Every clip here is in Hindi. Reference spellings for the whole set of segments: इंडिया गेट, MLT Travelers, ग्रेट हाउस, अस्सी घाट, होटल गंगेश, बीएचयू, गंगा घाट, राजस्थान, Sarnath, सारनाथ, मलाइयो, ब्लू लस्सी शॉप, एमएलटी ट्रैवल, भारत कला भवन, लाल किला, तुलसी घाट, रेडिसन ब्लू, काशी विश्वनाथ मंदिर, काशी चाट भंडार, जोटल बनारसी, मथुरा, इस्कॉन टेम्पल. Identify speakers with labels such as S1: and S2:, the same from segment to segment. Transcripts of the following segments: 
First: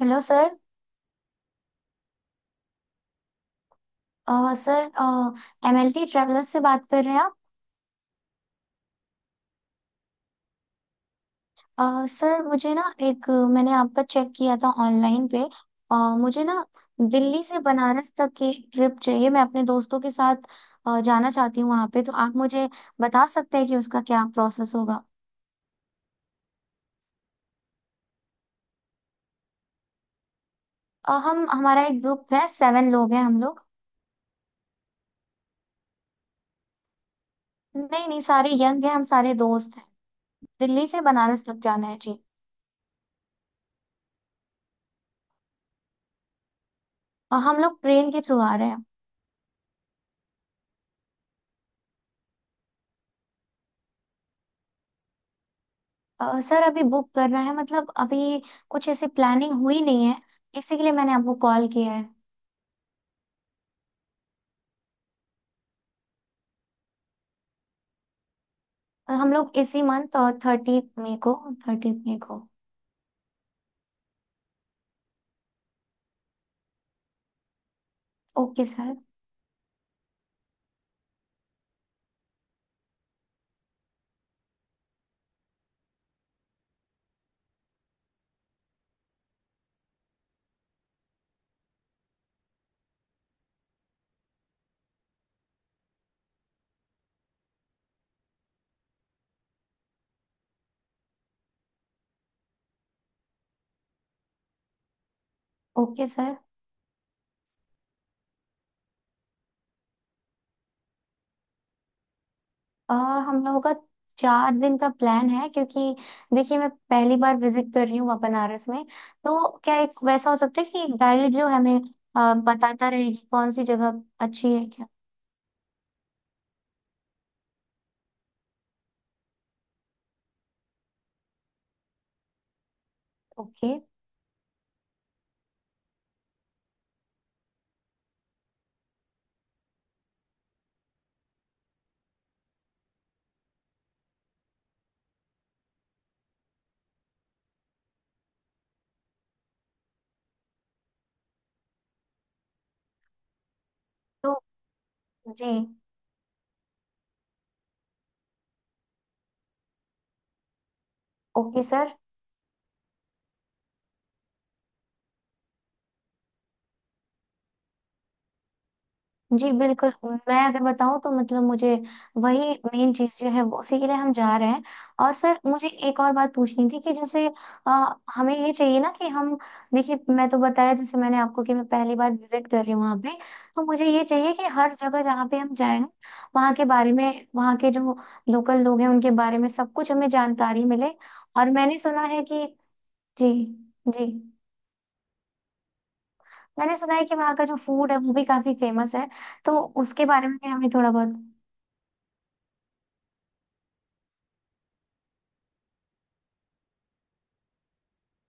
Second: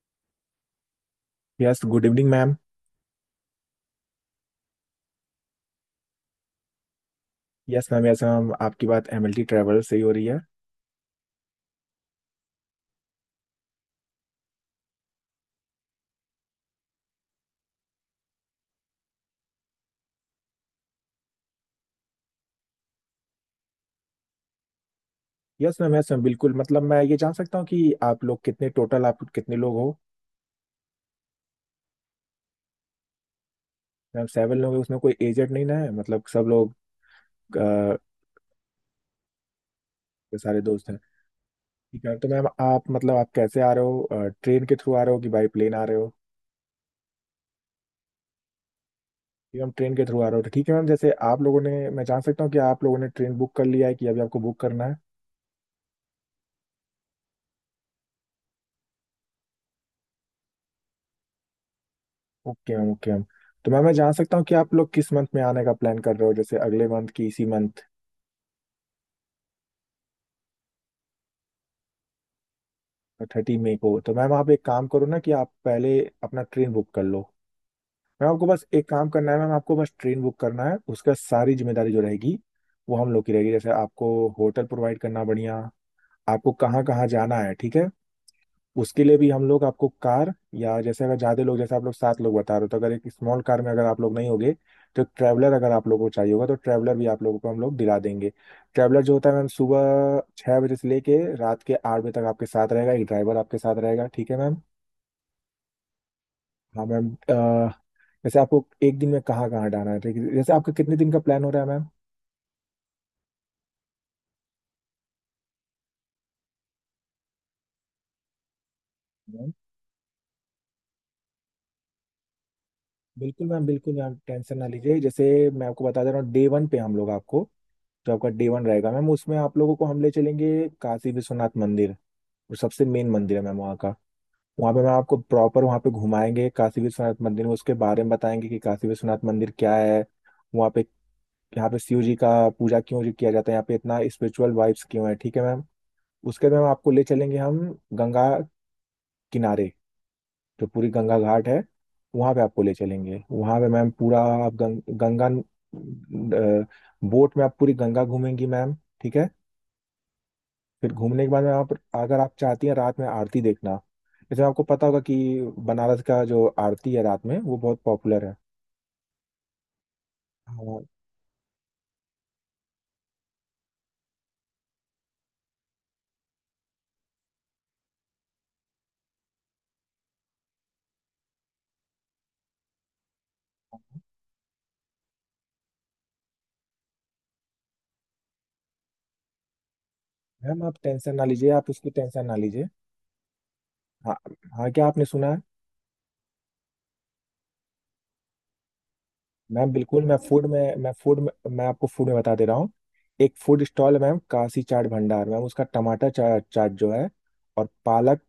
S1: Hello sir.
S2: Yes, good evening ma'am.
S1: Sir, MLT travellers से बात कर रहे हैं आप?
S2: यस मैम, यस मैम, आपकी बात एमएलटी ट्रैवल से ही हो रही है।
S1: सर मुझे ना एक, मैंने आपका चेक किया था ऑनलाइन पे। अ, मुझे ना दिल्ली से बनारस तक की ट्रिप चाहिए, मैं अपने दोस्तों के साथ जाना चाहती हूँ वहाँ पे। तो आप मुझे बता सकते हैं कि उसका क्या प्रोसेस होगा?
S2: यस मैम, यस मैम, बिल्कुल। मतलब मैं ये जान सकता हूँ कि आप लोग कितने, टोटल आप कितने लोग हो?
S1: हम हमारा एक ग्रुप है, सेवन लोग हैं हम लोग।
S2: मैम 7 लोग हैं, उसमें कोई एजेड नहीं ना है? मतलब सब लोग अ,
S1: नहीं नहीं, सारे यंग हैं, हम सारे दोस्त हैं।
S2: सारे
S1: दिल्ली
S2: दोस्त हैं।
S1: से बनारस तक जाना है
S2: ठीक है,
S1: जी।
S2: तो मैम आप मतलब आप कैसे आ रहे हो? ट्रेन के थ्रू आ रहे हो कि बाई प्लेन आ रहे हो?
S1: और हम लोग ट्रेन के थ्रू आ रहे हैं।
S2: मैम ट्रेन के थ्रू आ रहे हो तो ठीक है। मैम जैसे आप लोगों ने, मैं जान सकता हूँ कि आप लोगों ने ट्रेन बुक कर लिया है कि अभी आपको बुक करना है?
S1: सर अभी बुक करना है, मतलब अभी कुछ ऐसी प्लानिंग हुई नहीं है, इसी के लिए मैंने आपको कॉल किया है।
S2: Okay ma'am, okay ma'am. तो मैम मैं जान सकता हूँ कि आप लोग किस मंथ में आने का प्लान कर रहे हो, जैसे अगले मंथ की इसी मंथ?
S1: हम लोग इसी मंथ, और 30 मई को, 30 मई को।
S2: 30 मई को तो मैम आप एक काम करो ना कि आप पहले अपना ट्रेन बुक कर लो। मैम आपको बस
S1: ओके
S2: एक
S1: सर।
S2: काम करना है, मैम आपको बस ट्रेन बुक करना है, उसका सारी जिम्मेदारी जो रहेगी वो हम लोग की रहेगी। जैसे आपको होटल प्रोवाइड करना, बढ़िया, आपको कहाँ कहाँ जाना है, ठीक है। उसके लिए भी हम लोग आपको कार, या जैसे अगर ज्यादा लोग, जैसे आप लोग 7 लोग बता रहे हो, तो अगर एक स्मॉल कार में अगर आप लोग नहीं होगे तो एक ट्रैवलर अगर आप लोगों को चाहिए होगा तो ट्रैवलर भी आप लोगों को हम लोग दिला देंगे। ट्रैवलर जो होता है मैम, सुबह 6 बजे से लेके रात के 8 बजे तक आपके साथ रहेगा, एक ड्राइवर आपके साथ रहेगा, ठीक है मैम।
S1: Okay sir.
S2: हाँ मैम, वैसे आपको एक दिन में कहाँ कहाँ हटाना है ठीक है, जैसे आपका कितने दिन का प्लान हो रहा है मैम?
S1: अ, हम लोगों का 4 दिन का प्लान है, क्योंकि देखिए मैं पहली बार विजिट कर रही हूँ वहाँ बनारस में। तो
S2: मैम,
S1: क्या एक वैसा हो सकता है कि एक गाइड जो हमें बताता रहे कि
S2: बिल्कुल
S1: कौन सी
S2: मैम, बिल्कुल
S1: जगह
S2: मैम,
S1: अच्छी
S2: टेंशन
S1: है,
S2: ना
S1: क्या?
S2: लीजिए। जैसे मैं आपको बता दे रहा हूँ, डे वन पे हम लोग आपको, जो आपका डे वन रहेगा मैम उसमें आप लोगों को हम ले चलेंगे काशी विश्वनाथ मंदिर, और सबसे मेन मंदिर है मैम
S1: ओके।
S2: वहाँ का। वहाँ पे मैम आपको प्रॉपर वहाँ पे घुमाएंगे, काशी विश्वनाथ मंदिर में उसके बारे में बताएंगे कि काशी विश्वनाथ मंदिर क्या है, वहाँ पे, यहाँ पे शिव जी का पूजा क्यों जी किया जाता है, यहाँ पे इतना स्पिरिचुअल वाइब्स क्यों है, ठीक है मैम। उसके बाद मैम आपको ले चलेंगे हम गंगा किनारे, जो पूरी गंगा घाट है वहां पे आपको ले चलेंगे। वहां पे मैम पूरा
S1: तो
S2: आप गंगा
S1: जी।
S2: बोट में आप पूरी गंगा घूमेंगी मैम, ठीक है। फिर घूमने के बाद में
S1: ओके
S2: आप,
S1: सर।
S2: अगर आप चाहती हैं रात में आरती देखना, जैसे आपको पता होगा कि बनारस का जो आरती है रात में वो बहुत पॉपुलर है।
S1: जी बिल्कुल। मैं अगर
S2: हाँ
S1: बताऊं तो मतलब मुझे वही मेन चीज जो है वो उसी के लिए हम जा रहे हैं। और सर मुझे एक और बात पूछनी थी कि जैसे अ, हमें ये चाहिए ना कि हम, देखिए मैं तो बताया जैसे मैंने आपको कि मैं पहली बार विजिट कर रही हूँ वहाँ पे। तो मुझे ये चाहिए कि हर जगह जहाँ पे हम जाएं, वहाँ के बारे में, वहाँ के जो लोकल लोग हैं उनके बारे में सब कुछ हमें
S2: मैम,
S1: जानकारी
S2: आप
S1: मिले।
S2: टेंशन ना लीजिए,
S1: और
S2: आप
S1: मैंने
S2: उसकी
S1: सुना है
S2: टेंशन ना
S1: कि,
S2: लीजिए।
S1: जी। जी।
S2: हाँ, हाँ क्या आपने सुना है?
S1: मैंने सुना है कि वहाँ का जो फूड है वो भी काफी फेमस है, तो
S2: मैम बिल्कुल,
S1: उसके
S2: मैं
S1: बारे में
S2: फूड
S1: भी हमें
S2: में
S1: थोड़ा
S2: मैं
S1: बहुत।
S2: फूड में मैं आपको फूड में बता दे रहा हूँ। एक फूड स्टॉल है मैम, काशी चाट भंडार मैम, उसका टमाटर चाट जो है, और पालक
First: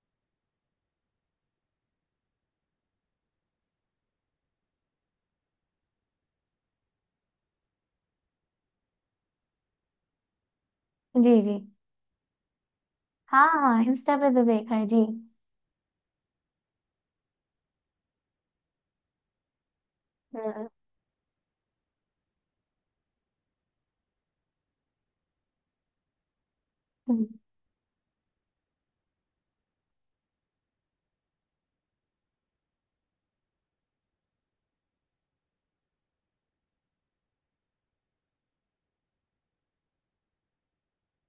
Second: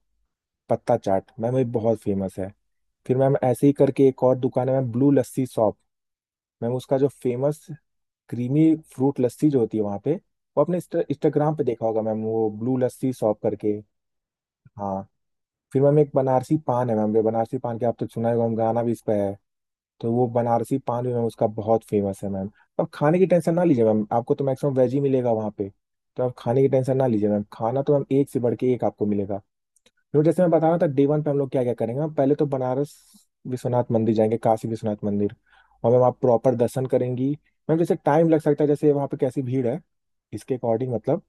S2: पत्ता चाट मैम ये बहुत फेमस है। फिर मैम ऐसे ही करके एक और दुकान है ma'am, ब्लू लस्सी शॉप। Ma'am उसका जो फेमस क्रीमी फ्रूट लस्सी जो होती है वहाँ पे, वो आपने
S1: जी
S2: इंस्टाग्राम
S1: जी।
S2: पे देखा होगा मैम, वो ब्लू लस्सी शॉप
S1: हाँ
S2: करके।
S1: हाँ, इंस्टा पे तो देखा है जी।
S2: हाँ, फिर मैम एक बनारसी पान है मैम, जो बनारसी पान के आप तो सुना ही होगा मैम, गाना भी इस पे है, तो वो
S1: हम्म।
S2: बनारसी पान भी मैम उसका बहुत फेमस है मैम। अब खाने की टेंशन ना लीजिए मैम, आपको तो मैक्सिमम वेज ही मिलेगा वहाँ पे। तो आप खाने की टेंशन ना लीजिए
S1: हम्म।
S2: मैम, खाना तो मैम एक से बढ़ के एक आपको मिलेगा। तो जैसे मैं बता रहा था, डे वन पे हम लोग क्या क्या करेंगे मैम, पहले तो बनारस विश्वनाथ मंदिर जाएंगे, काशी विश्वनाथ मंदिर। और मैम आप प्रॉपर दर्शन करेंगी मैम, जैसे टाइम लग सकता है, जैसे वहाँ पे कैसी भीड़ है इसके अकॉर्डिंग, मतलब।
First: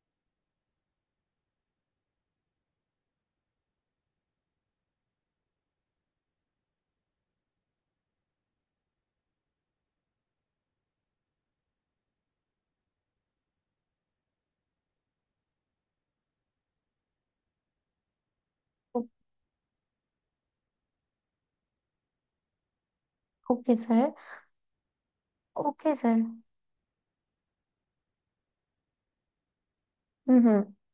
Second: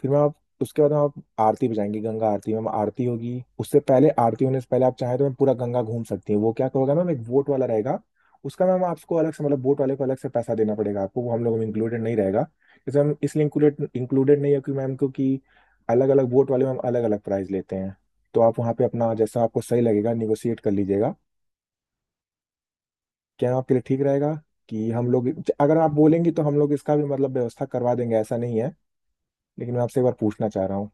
S2: फिर मैं आप उसके बाद हम आप आरती पे जाएंगे, गंगा आरती में आरती होगी, उससे पहले, आरती होने से पहले आप चाहें तो मैं पूरा गंगा घूम सकती हैं, वो क्या करोगे मैम, एक बोट वाला रहेगा। उसका मैम आपको अलग से, मतलब बोट वाले को अलग से पैसा देना पड़ेगा आपको, वो हम लोगों में इंक्लूडेड नहीं रहेगा। जैसे हम इसलिए इंक्लूडेड इंक्लूडेड नहीं है क्योंकि मैम, क्योंकि अलग अलग बोट वाले मैम अलग अलग प्राइस लेते हैं। तो आप वहाँ पे
S1: ओ-
S2: अपना, जैसा आपको सही लगेगा निगोशिएट कर लीजिएगा। क्या आपके
S1: ओके
S2: लिए ठीक
S1: सर।
S2: रहेगा कि हम लोग, अगर आप
S1: ओके सर।
S2: बोलेंगी
S1: हम्म।
S2: तो हम लोग इसका भी मतलब व्यवस्था करवा देंगे, ऐसा नहीं है, लेकिन मैं आपसे एक बार पूछना
S1: हम्म।
S2: चाह रहा हूँ।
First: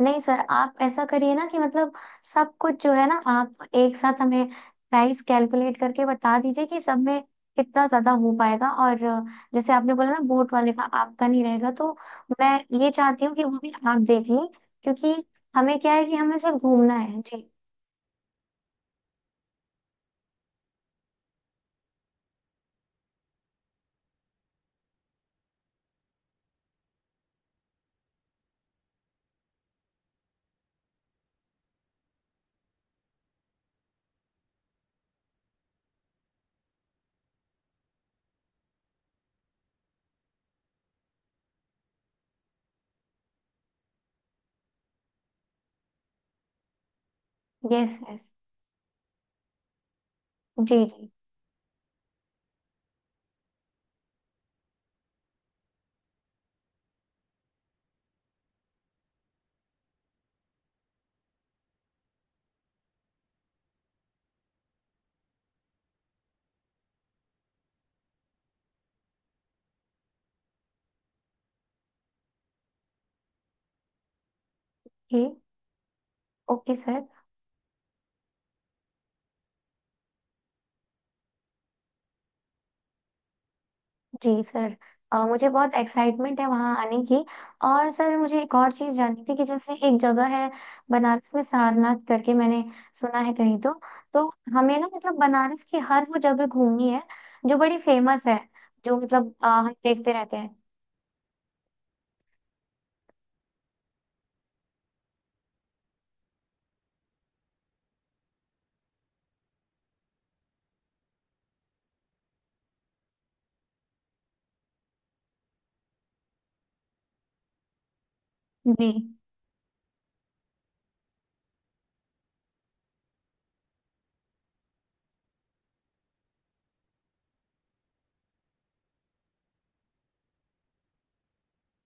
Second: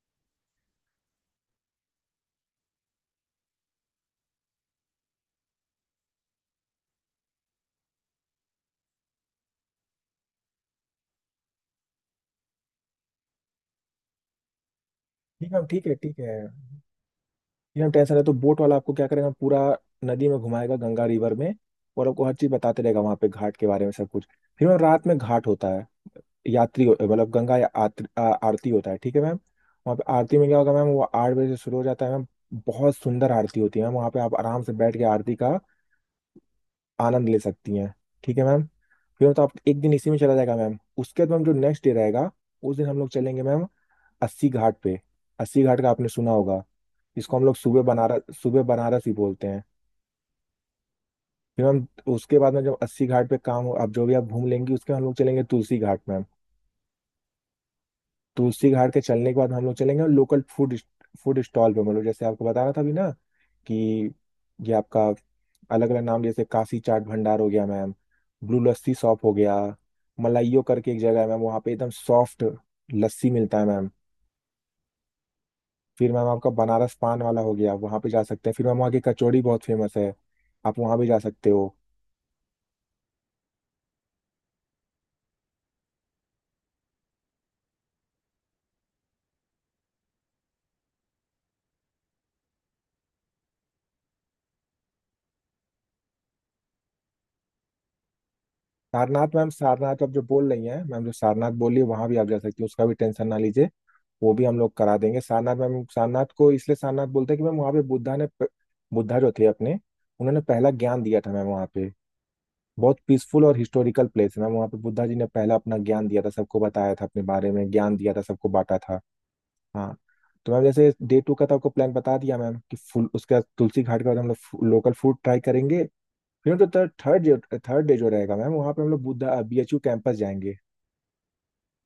S1: नहीं सर, आप ऐसा करिए ना कि मतलब सब कुछ जो है ना, आप एक साथ हमें प्राइस कैलकुलेट करके बता दीजिए कि सब में कितना ज्यादा हो पाएगा, और जैसे आपने बोला ना बोट वाले का आपका नहीं रहेगा, तो मैं ये चाहती हूँ कि वो भी आप देख लें, क्योंकि
S2: ठीक है मैम,
S1: हमें
S2: ठीक
S1: क्या
S2: है,
S1: है कि
S2: ठीक है।
S1: हमें सिर्फ घूमना है जी।
S2: ये हम टेंशन है, तो बोट वाला आपको क्या करेगा, पूरा नदी में घुमाएगा, गंगा रिवर में, और आपको हर चीज बताते रहेगा वहां पे, घाट के बारे में सब कुछ। फिर मैम रात में घाट होता है, यात्री मतलब गंगा या आरती होता है, ठीक है मैम। वहाँ पे आरती में क्या होगा मैम, वो 8 बजे से शुरू हो जाता है मैम। बहुत सुंदर आरती होती है मैम, वहाँ पे आप आराम से बैठ के आरती का आनंद ले सकती हैं, ठीक है मैम। फिर तो आप एक दिन इसी में चला जाएगा मैम। उसके बाद मैम जो नेक्स्ट डे रहेगा, उस दिन हम लोग चलेंगे मैम अस्सी घाट पे। अस्सी घाट का आपने सुना होगा, इसको हम लोग सुबह
S1: यस यस।
S2: बनारस, सुबह बनारस ही बोलते हैं।
S1: जी जी।
S2: फिर हम, उसके बाद में जब अस्सी घाट पे काम हो, आप जो भी आप घूम लेंगी, उसके बाद हम लोग चलेंगे तुलसी घाट में। तुलसी घाट के चलने के बाद हम लोग चलेंगे लोकल फूड, फूड स्टॉल पे, मतलब जैसे आपको बता रहा था अभी ना, कि ये आपका अलग अलग नाम, जैसे काशी चाट भंडार हो गया मैम, ब्लू लस्सी शॉप हो गया, मलाइयो करके एक जगह है मैम वहाँ पे एकदम सॉफ्ट लस्सी मिलता है मैम।
S1: ठीक।
S2: फिर मैम आपका
S1: ओके
S2: बनारस
S1: सर।
S2: पान वाला हो गया, वहाँ पे जा सकते हैं, फिर मैम वहाँ की कचौड़ी बहुत फेमस है, आप वहाँ भी जा सकते हो।
S1: जी सर, मुझे बहुत एक्साइटमेंट है वहाँ आने की। और सर मुझे एक और चीज़ जाननी थी कि जैसे एक जगह है बनारस में, सारनाथ करके, मैंने सुना है कहीं तो। तो हमें ना मतलब बनारस की हर वो जगह घूमनी है जो बड़ी फेमस है, जो मतलब
S2: सारनाथ मैम,
S1: हम
S2: सारनाथ अब
S1: देखते
S2: जो
S1: रहते
S2: बोल
S1: हैं।
S2: रही हैं मैम, जो सारनाथ बोली, वहां भी आप जा सकती हैं, उसका भी टेंशन ना लीजिए, वो भी हम लोग करा देंगे। सारनाथ मैम, सारनाथ को इसलिए सारनाथ बोलते हैं कि मैम वहाँ पे बुद्धा ने बुद्धा जो थे अपने, उन्होंने पहला ज्ञान दिया था मैम वहाँ पे। बहुत पीसफुल और हिस्टोरिकल प्लेस है मैम, वहाँ पे बुद्धा जी ने पहला अपना ज्ञान दिया था, सबको बताया था, अपने बारे में ज्ञान दिया था सबको बांटा
S1: जी।
S2: था। हाँ, तो मैम जैसे डे टू का तो आपको प्लान बता दिया मैम कि फुल उसका, तुलसी घाट के बाद हम लोग लोकल फूड ट्राई करेंगे। फिर तो थर्ड थर्ड थर्ड डे जो रहेगा मैम, वहाँ पे हम लोग Buddha B H U campus जाएंगे।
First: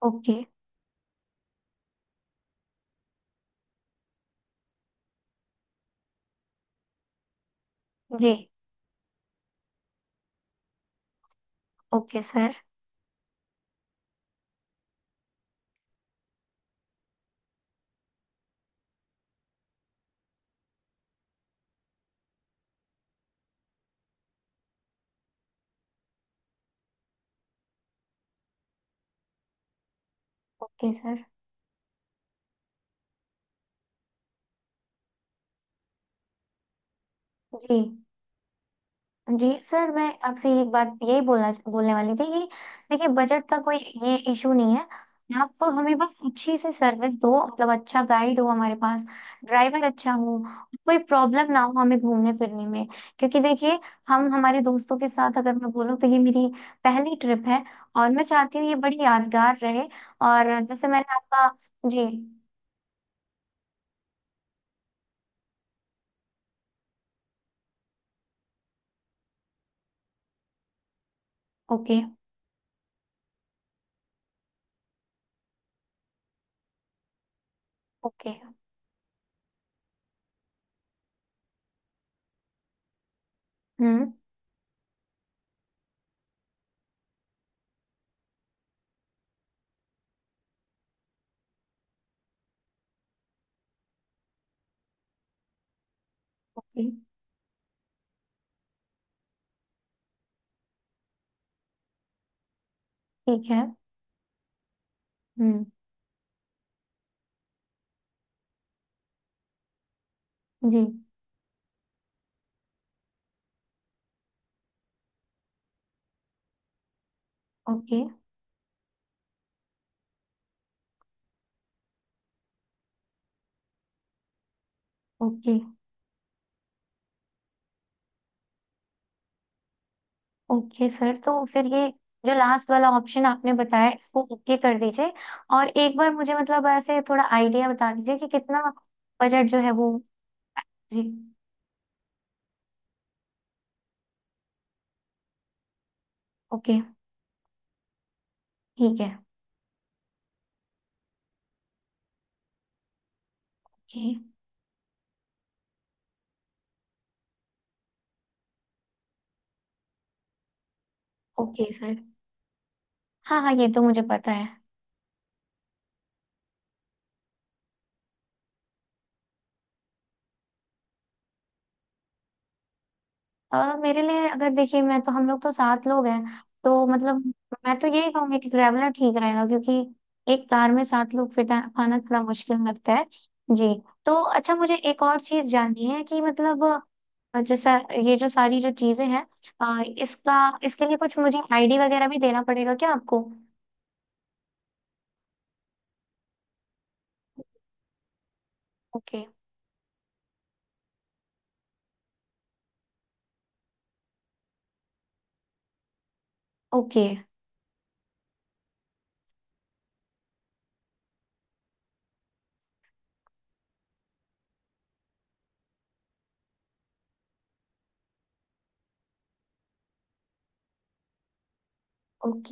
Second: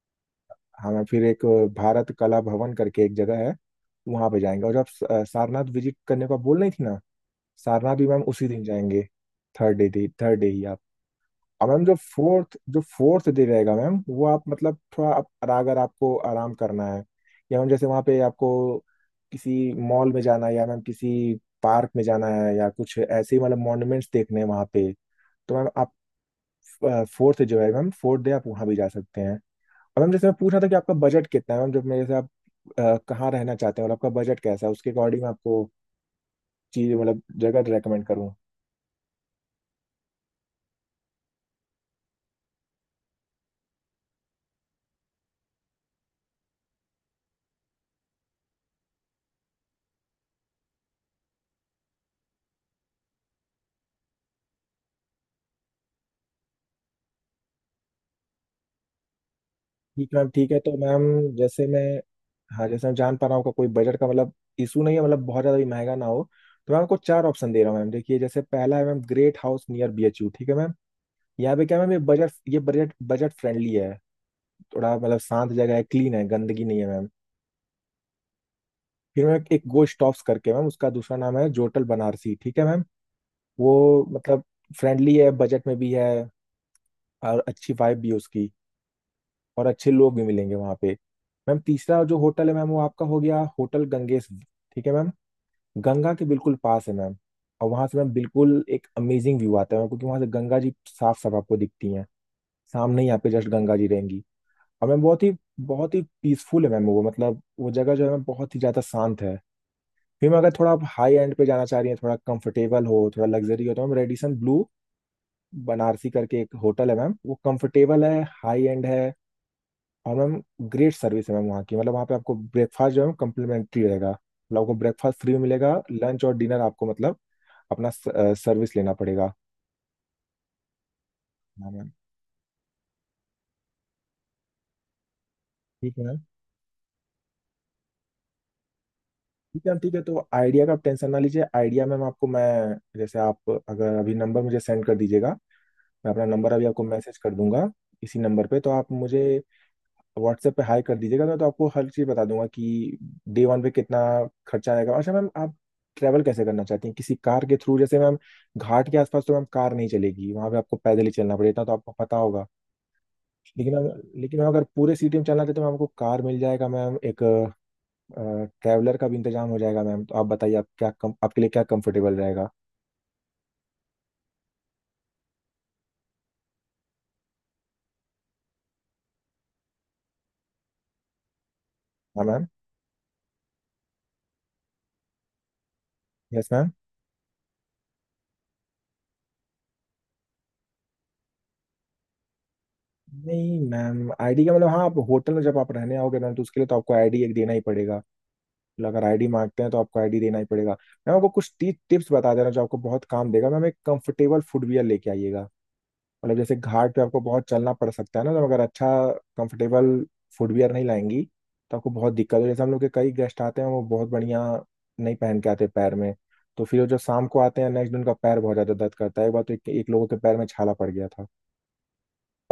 S1: ओके।
S2: हम फिर एक, भारत कला भवन करके एक जगह है वहाँ पे जाएंगे, और जब सारनाथ विजिट करने को आप बोल रही थी ना, सारनाथ भी मैम
S1: जी।
S2: उसी दिन जाएंगे, थर्ड डे, थर्ड डे ही आप। और मैम जो
S1: ओके सर।
S2: फोर्थ, जो फोर्थ डे रहेगा मैम, वो आप मतलब थोड़ा आप, अगर आपको आराम करना है, या मैम जैसे वहाँ पे आपको किसी मॉल में जाना है, या मैम किसी पार्क में जाना है, या कुछ ऐसे ही मतलब मॉन्यूमेंट्स देखने हैं वहाँ पे, तो मैम फोर्थ है जो है मैम, फोर्थ डे आप वहाँ भी जा सकते हैं। और मैम जैसे मैं पूछ रहा था कि
S1: ओके
S2: आपका
S1: सर।
S2: बजट कितना है मैम, जब मेरे से आप, कहाँ रहना चाहते हैं और आपका बजट कैसा है, उसके अकॉर्डिंग मैं आपको चीज मतलब जगह
S1: जी।
S2: रेकमेंड करूँ।
S1: जी सर, मैं आपसे एक बात यही बोलना बोलने वाली थी कि देखिए बजट का कोई ये इशू नहीं है, आप हमें बस अच्छी सी सर्विस दो, मतलब अच्छा गाइड हो हमारे पास, ड्राइवर अच्छा हो, कोई प्रॉब्लम ना हो हमें घूमने फिरने में, क्योंकि देखिए हम, हमारे दोस्तों के साथ अगर मैं बोलूँ तो ये मेरी पहली ट्रिप है, और मैं चाहती हूँ ये बड़ी यादगार रहे।
S2: ठीक है मैम, ठीक है।
S1: और
S2: तो
S1: जैसे
S2: मैम
S1: मैंने आपका।
S2: जैसे मैं,
S1: जी।
S2: हाँ जैसे मैं जान पा रहा हूँ का कोई बजट का मतलब इशू नहीं है, मतलब बहुत ज़्यादा भी महंगा ना हो, तो मैं आपको 4 ऑप्शन दे रहा हूँ मैम। देखिए जैसे पहला है ma'am, ग्रेट हाउस near बीएचयू, ठीक है मैम। यहाँ पे क्या है मैम,
S1: ओके।
S2: ये बजट, ये बजट बजट फ्रेंडली है, थोड़ा मतलब शांत जगह है, क्लीन है, गंदगी नहीं है मैम।
S1: ओके।
S2: फिर मैम एक गोश्त करके मैम, उसका दूसरा नाम है जोटल बनारसी, ठीक है मैम। वो
S1: हम्म।
S2: मतलब फ्रेंडली है, बजट में भी है, और अच्छी वाइब भी है उसकी, और अच्छे लोग भी मिलेंगे वहाँ पे। मैम तीसरा जो होटल है मैम वो आपका हो गया होटल गंगेश, ठीक है मैम। गंगा के बिल्कुल
S1: ओके।
S2: पास है मैम, और वहाँ से मैम बिल्कुल एक अमेजिंग व्यू आता है मैम, क्योंकि वहाँ से गंगा जी साफ साफ आपको दिखती हैं, सामने ही आपके जस्ट
S1: ठीक है।
S2: गंगा जी रहेंगी। और मैम बहुत ही
S1: हम्म।
S2: बहुत ही पीसफुल है मैम, वो मतलब वो जगह जो है मैम बहुत ही ज्यादा शांत है। फिर अगर थोड़ा
S1: जी।
S2: आप हाई एंड पे जाना चाह रही हैं, थोड़ा कंफर्टेबल हो, थोड़ा लग्जरी हो, तो मैम रेडिसन ब्लू बनारसी करके एक होटल है मैम, वो
S1: ओके।
S2: कंफर्टेबल है, हाई एंड है। और मैम ग्रेट सर्विस है मैम वहाँ की। मतलब वहाँ पे आपको ब्रेकफास्ट जो है कम्प्लीमेंट्री रहेगा, मतलब आपको ब्रेकफास्ट फ्री
S1: ओके।
S2: मिलेगा। लंच और डिनर आपको मतलब अपना सर्विस लेना पड़ेगा।
S1: ओके सर, तो फिर
S2: हाँ
S1: ये
S2: मैम।
S1: जो लास्ट वाला ऑप्शन आपने बताया इसको ओके कर दीजिए, और एक
S2: ठीक है
S1: बार
S2: मैम।
S1: मुझे मतलब ऐसे थोड़ा आइडिया बता दीजिए कि कितना बजट जो है वो।
S2: ठीक है, तो आइडिया का आप
S1: जी।
S2: टेंशन ना लीजिए। आइडिया मैम आपको मैं, जैसे आप अगर अभी नंबर मुझे सेंड कर दीजिएगा, मैं अपना नंबर अभी
S1: ओके।
S2: आपको मैसेज कर दूंगा इसी नंबर पे। तो आप
S1: ठीक है।
S2: मुझे व्हाट्सएप पे हाई कर दीजिएगा, मैं तो आपको हर चीज़ बता दूंगा कि डे वन पे कितना
S1: ओके।
S2: खर्चा आएगा। अच्छा मैम, आप ट्रैवल कैसे करना चाहती हैं? किसी कार के थ्रू? जैसे मैम घाट के आसपास तो मैम कार नहीं चलेगी, वहां पे आपको पैदल ही चलना पड़ेगा, इतना
S1: ओके
S2: तो आपको
S1: सर।
S2: पता होगा।
S1: हाँ हाँ, ये
S2: लेकिन
S1: तो मुझे
S2: मैम
S1: पता
S2: लेकिन
S1: है।
S2: मैम अगर पूरे सिटी में चलना चाहते हैं तो मैम आपको कार मिल जाएगा मैम। एक ट्रैवलर का भी इंतजाम हो जाएगा मैम। तो आप बताइए आप आपके लिए क्या कंफर्टेबल रहेगा?
S1: मेरे लिए अगर देखिए, मैं तो, हम लोग तो सात लोग हैं, तो मतलब मैं तो यही कहूंगी कि ट्रैवलर ठीक रहेगा, क्योंकि एक कार में सात लोग फिट पाना थोड़ा
S2: हाँ मैम।
S1: मुश्किल लगता है। जी। तो अच्छा मुझे एक और चीज जाननी है कि
S2: यस
S1: मतलब
S2: मैम।
S1: जैसा ये जो सारी जो चीजें हैं इसका, इसके लिए कुछ मुझे आईडी वगैरह भी देना पड़ेगा क्या आपको?
S2: नहीं मैम, आईडी का मतलब, हाँ, आप होटल में जब आप रहने आओगे मैम तो उसके लिए तो आपको आईडी एक देना ही पड़ेगा। मतलब अगर
S1: ओके।
S2: आईडी मांगते हैं तो आपको आईडी देना ही पड़ेगा। मैम आपको कुछ टिप्स बता दे रहा हूँ जो आपको बहुत काम देगा मैम। एक कंफर्टेबल फुटवियर लेके आइएगा। मतलब जैसे घाट पे
S1: ओके।
S2: आपको बहुत चलना पड़ सकता है ना, तो अगर अच्छा कंफर्टेबल फुटवियर नहीं लाएंगी तो आपको बहुत दिक्कत हो। जैसे हम लोग के कई गेस्ट आते हैं, वो बहुत बढ़िया नहीं पहन के आते पैर में, तो फिर वो जो शाम को आते हैं नेक्स्ट दिन उनका पैर बहुत ज्यादा दर्द करता है। एक बार तो एक लोगों के पैर में छाला पड़ गया था।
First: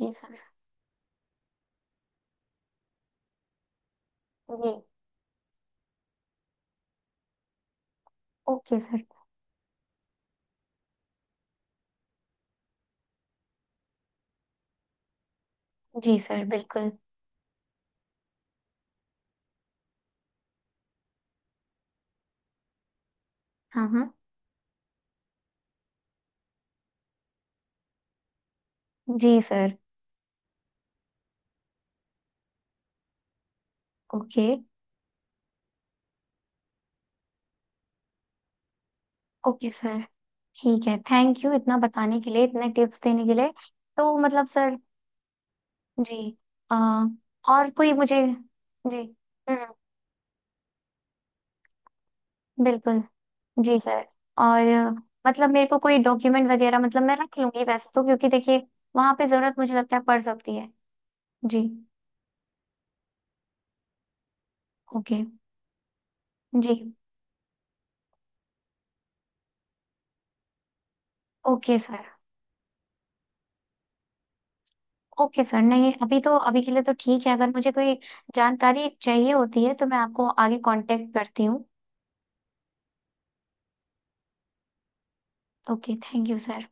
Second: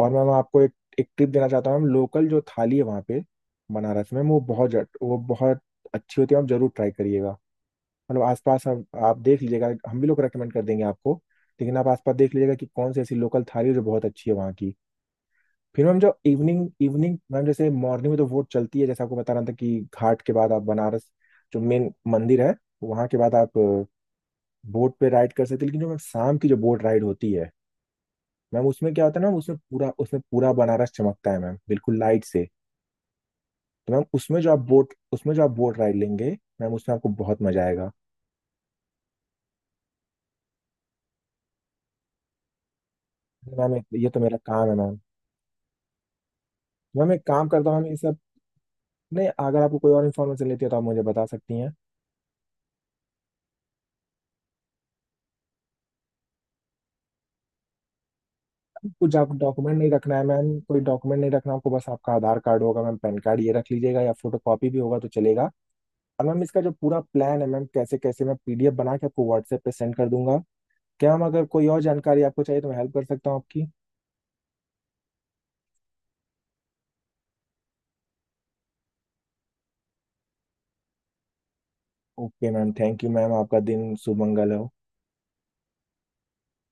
S2: और मैम
S1: सर।
S2: आपको एक एक टिप देना चाहता हूँ मैम। लोकल जो थाली है वहाँ पे बनारस में, वो बहुत
S1: जी।
S2: वो बहुत अच्छी होती है, आप जरूर ट्राई करिएगा। मतलब आसपास
S1: ओके
S2: आप,
S1: सर।
S2: आप देख लीजिएगा, हम भी लोग रेकमेंड कर देंगे आपको। लेकिन आप आसपास देख लीजिएगा कि कौन सी ऐसी लोकल थाली है जो बहुत अच्छी है वहाँ की। फिर मैम जो
S1: जी सर
S2: इवनिंग
S1: बिल्कुल।
S2: इवनिंग मैम, जैसे मॉर्निंग में तो वोट चलती है, जैसे आपको बता रहा था कि घाट के बाद आप बनारस जो मेन मंदिर है वहाँ के बाद आप
S1: हाँ हाँ।
S2: बोट पे राइड कर सकते हैं। लेकिन जो मैम शाम की जो बोट राइड होती है मैम, उसमें क्या होता है ना,
S1: जी
S2: उसमें
S1: सर।
S2: पूरा उसमें पूरा बनारस चमकता है मैम, बिल्कुल लाइट से। तो मैम उसमें
S1: ओके।
S2: जो आप बोट उसमें जो आप बोट राइड लेंगे मैम, उसमें आपको बहुत मजा आएगा।
S1: ओके सर, ठीक है, थैंक यू इतना बताने के लिए, इतने टिप्स देने के लिए।
S2: मैम ये
S1: तो
S2: तो मेरा
S1: मतलब
S2: काम है
S1: सर
S2: मैम।
S1: जी आ,
S2: मैम एक काम
S1: और
S2: करता हूँ मैम,
S1: कोई
S2: ये सब।
S1: मुझे, जी।
S2: नहीं, अगर
S1: हम्म।
S2: आपको कोई और इन्फॉर्मेशन लेती है तो आप मुझे बता सकती हैं।
S1: बिल्कुल। जी सर। और मतलब मेरे को कोई डॉक्यूमेंट वगैरह, मतलब मैं रख लूंगी वैसे तो, क्योंकि देखिए
S2: कुछ
S1: वहां पे
S2: आप
S1: जरूरत मुझे
S2: डॉक्यूमेंट नहीं
S1: लगता है
S2: रखना
S1: पड़
S2: है मैम,
S1: सकती है।
S2: कोई डॉक्यूमेंट नहीं रखना
S1: जी।
S2: आपको, बस आपका आधार कार्ड होगा मैम, पैन कार्ड, ये रख लीजिएगा या फोटो कॉपी भी होगा तो
S1: ओके।
S2: चलेगा। और मैम इसका जो
S1: जी।
S2: पूरा प्लान है मैम, कैसे कैसे, मैं पीडीएफ बना के आपको व्हाट्सएप पे सेंड कर दूंगा। क्या मैम, अगर कोई
S1: ओके
S2: और
S1: सर।
S2: जानकारी आपको चाहिए तो मैं हेल्प कर सकता हूँ आपकी।
S1: ओके सर, नहीं, अभी तो अभी के लिए तो ठीक है, अगर मुझे कोई जानकारी चाहिए होती है तो मैं आपको आगे कांटेक्ट करती हूँ।
S2: Okay ma'am, thank you ma'am, आपका दिन शुभ मंगल हो।
S1: Okay, thank you sir.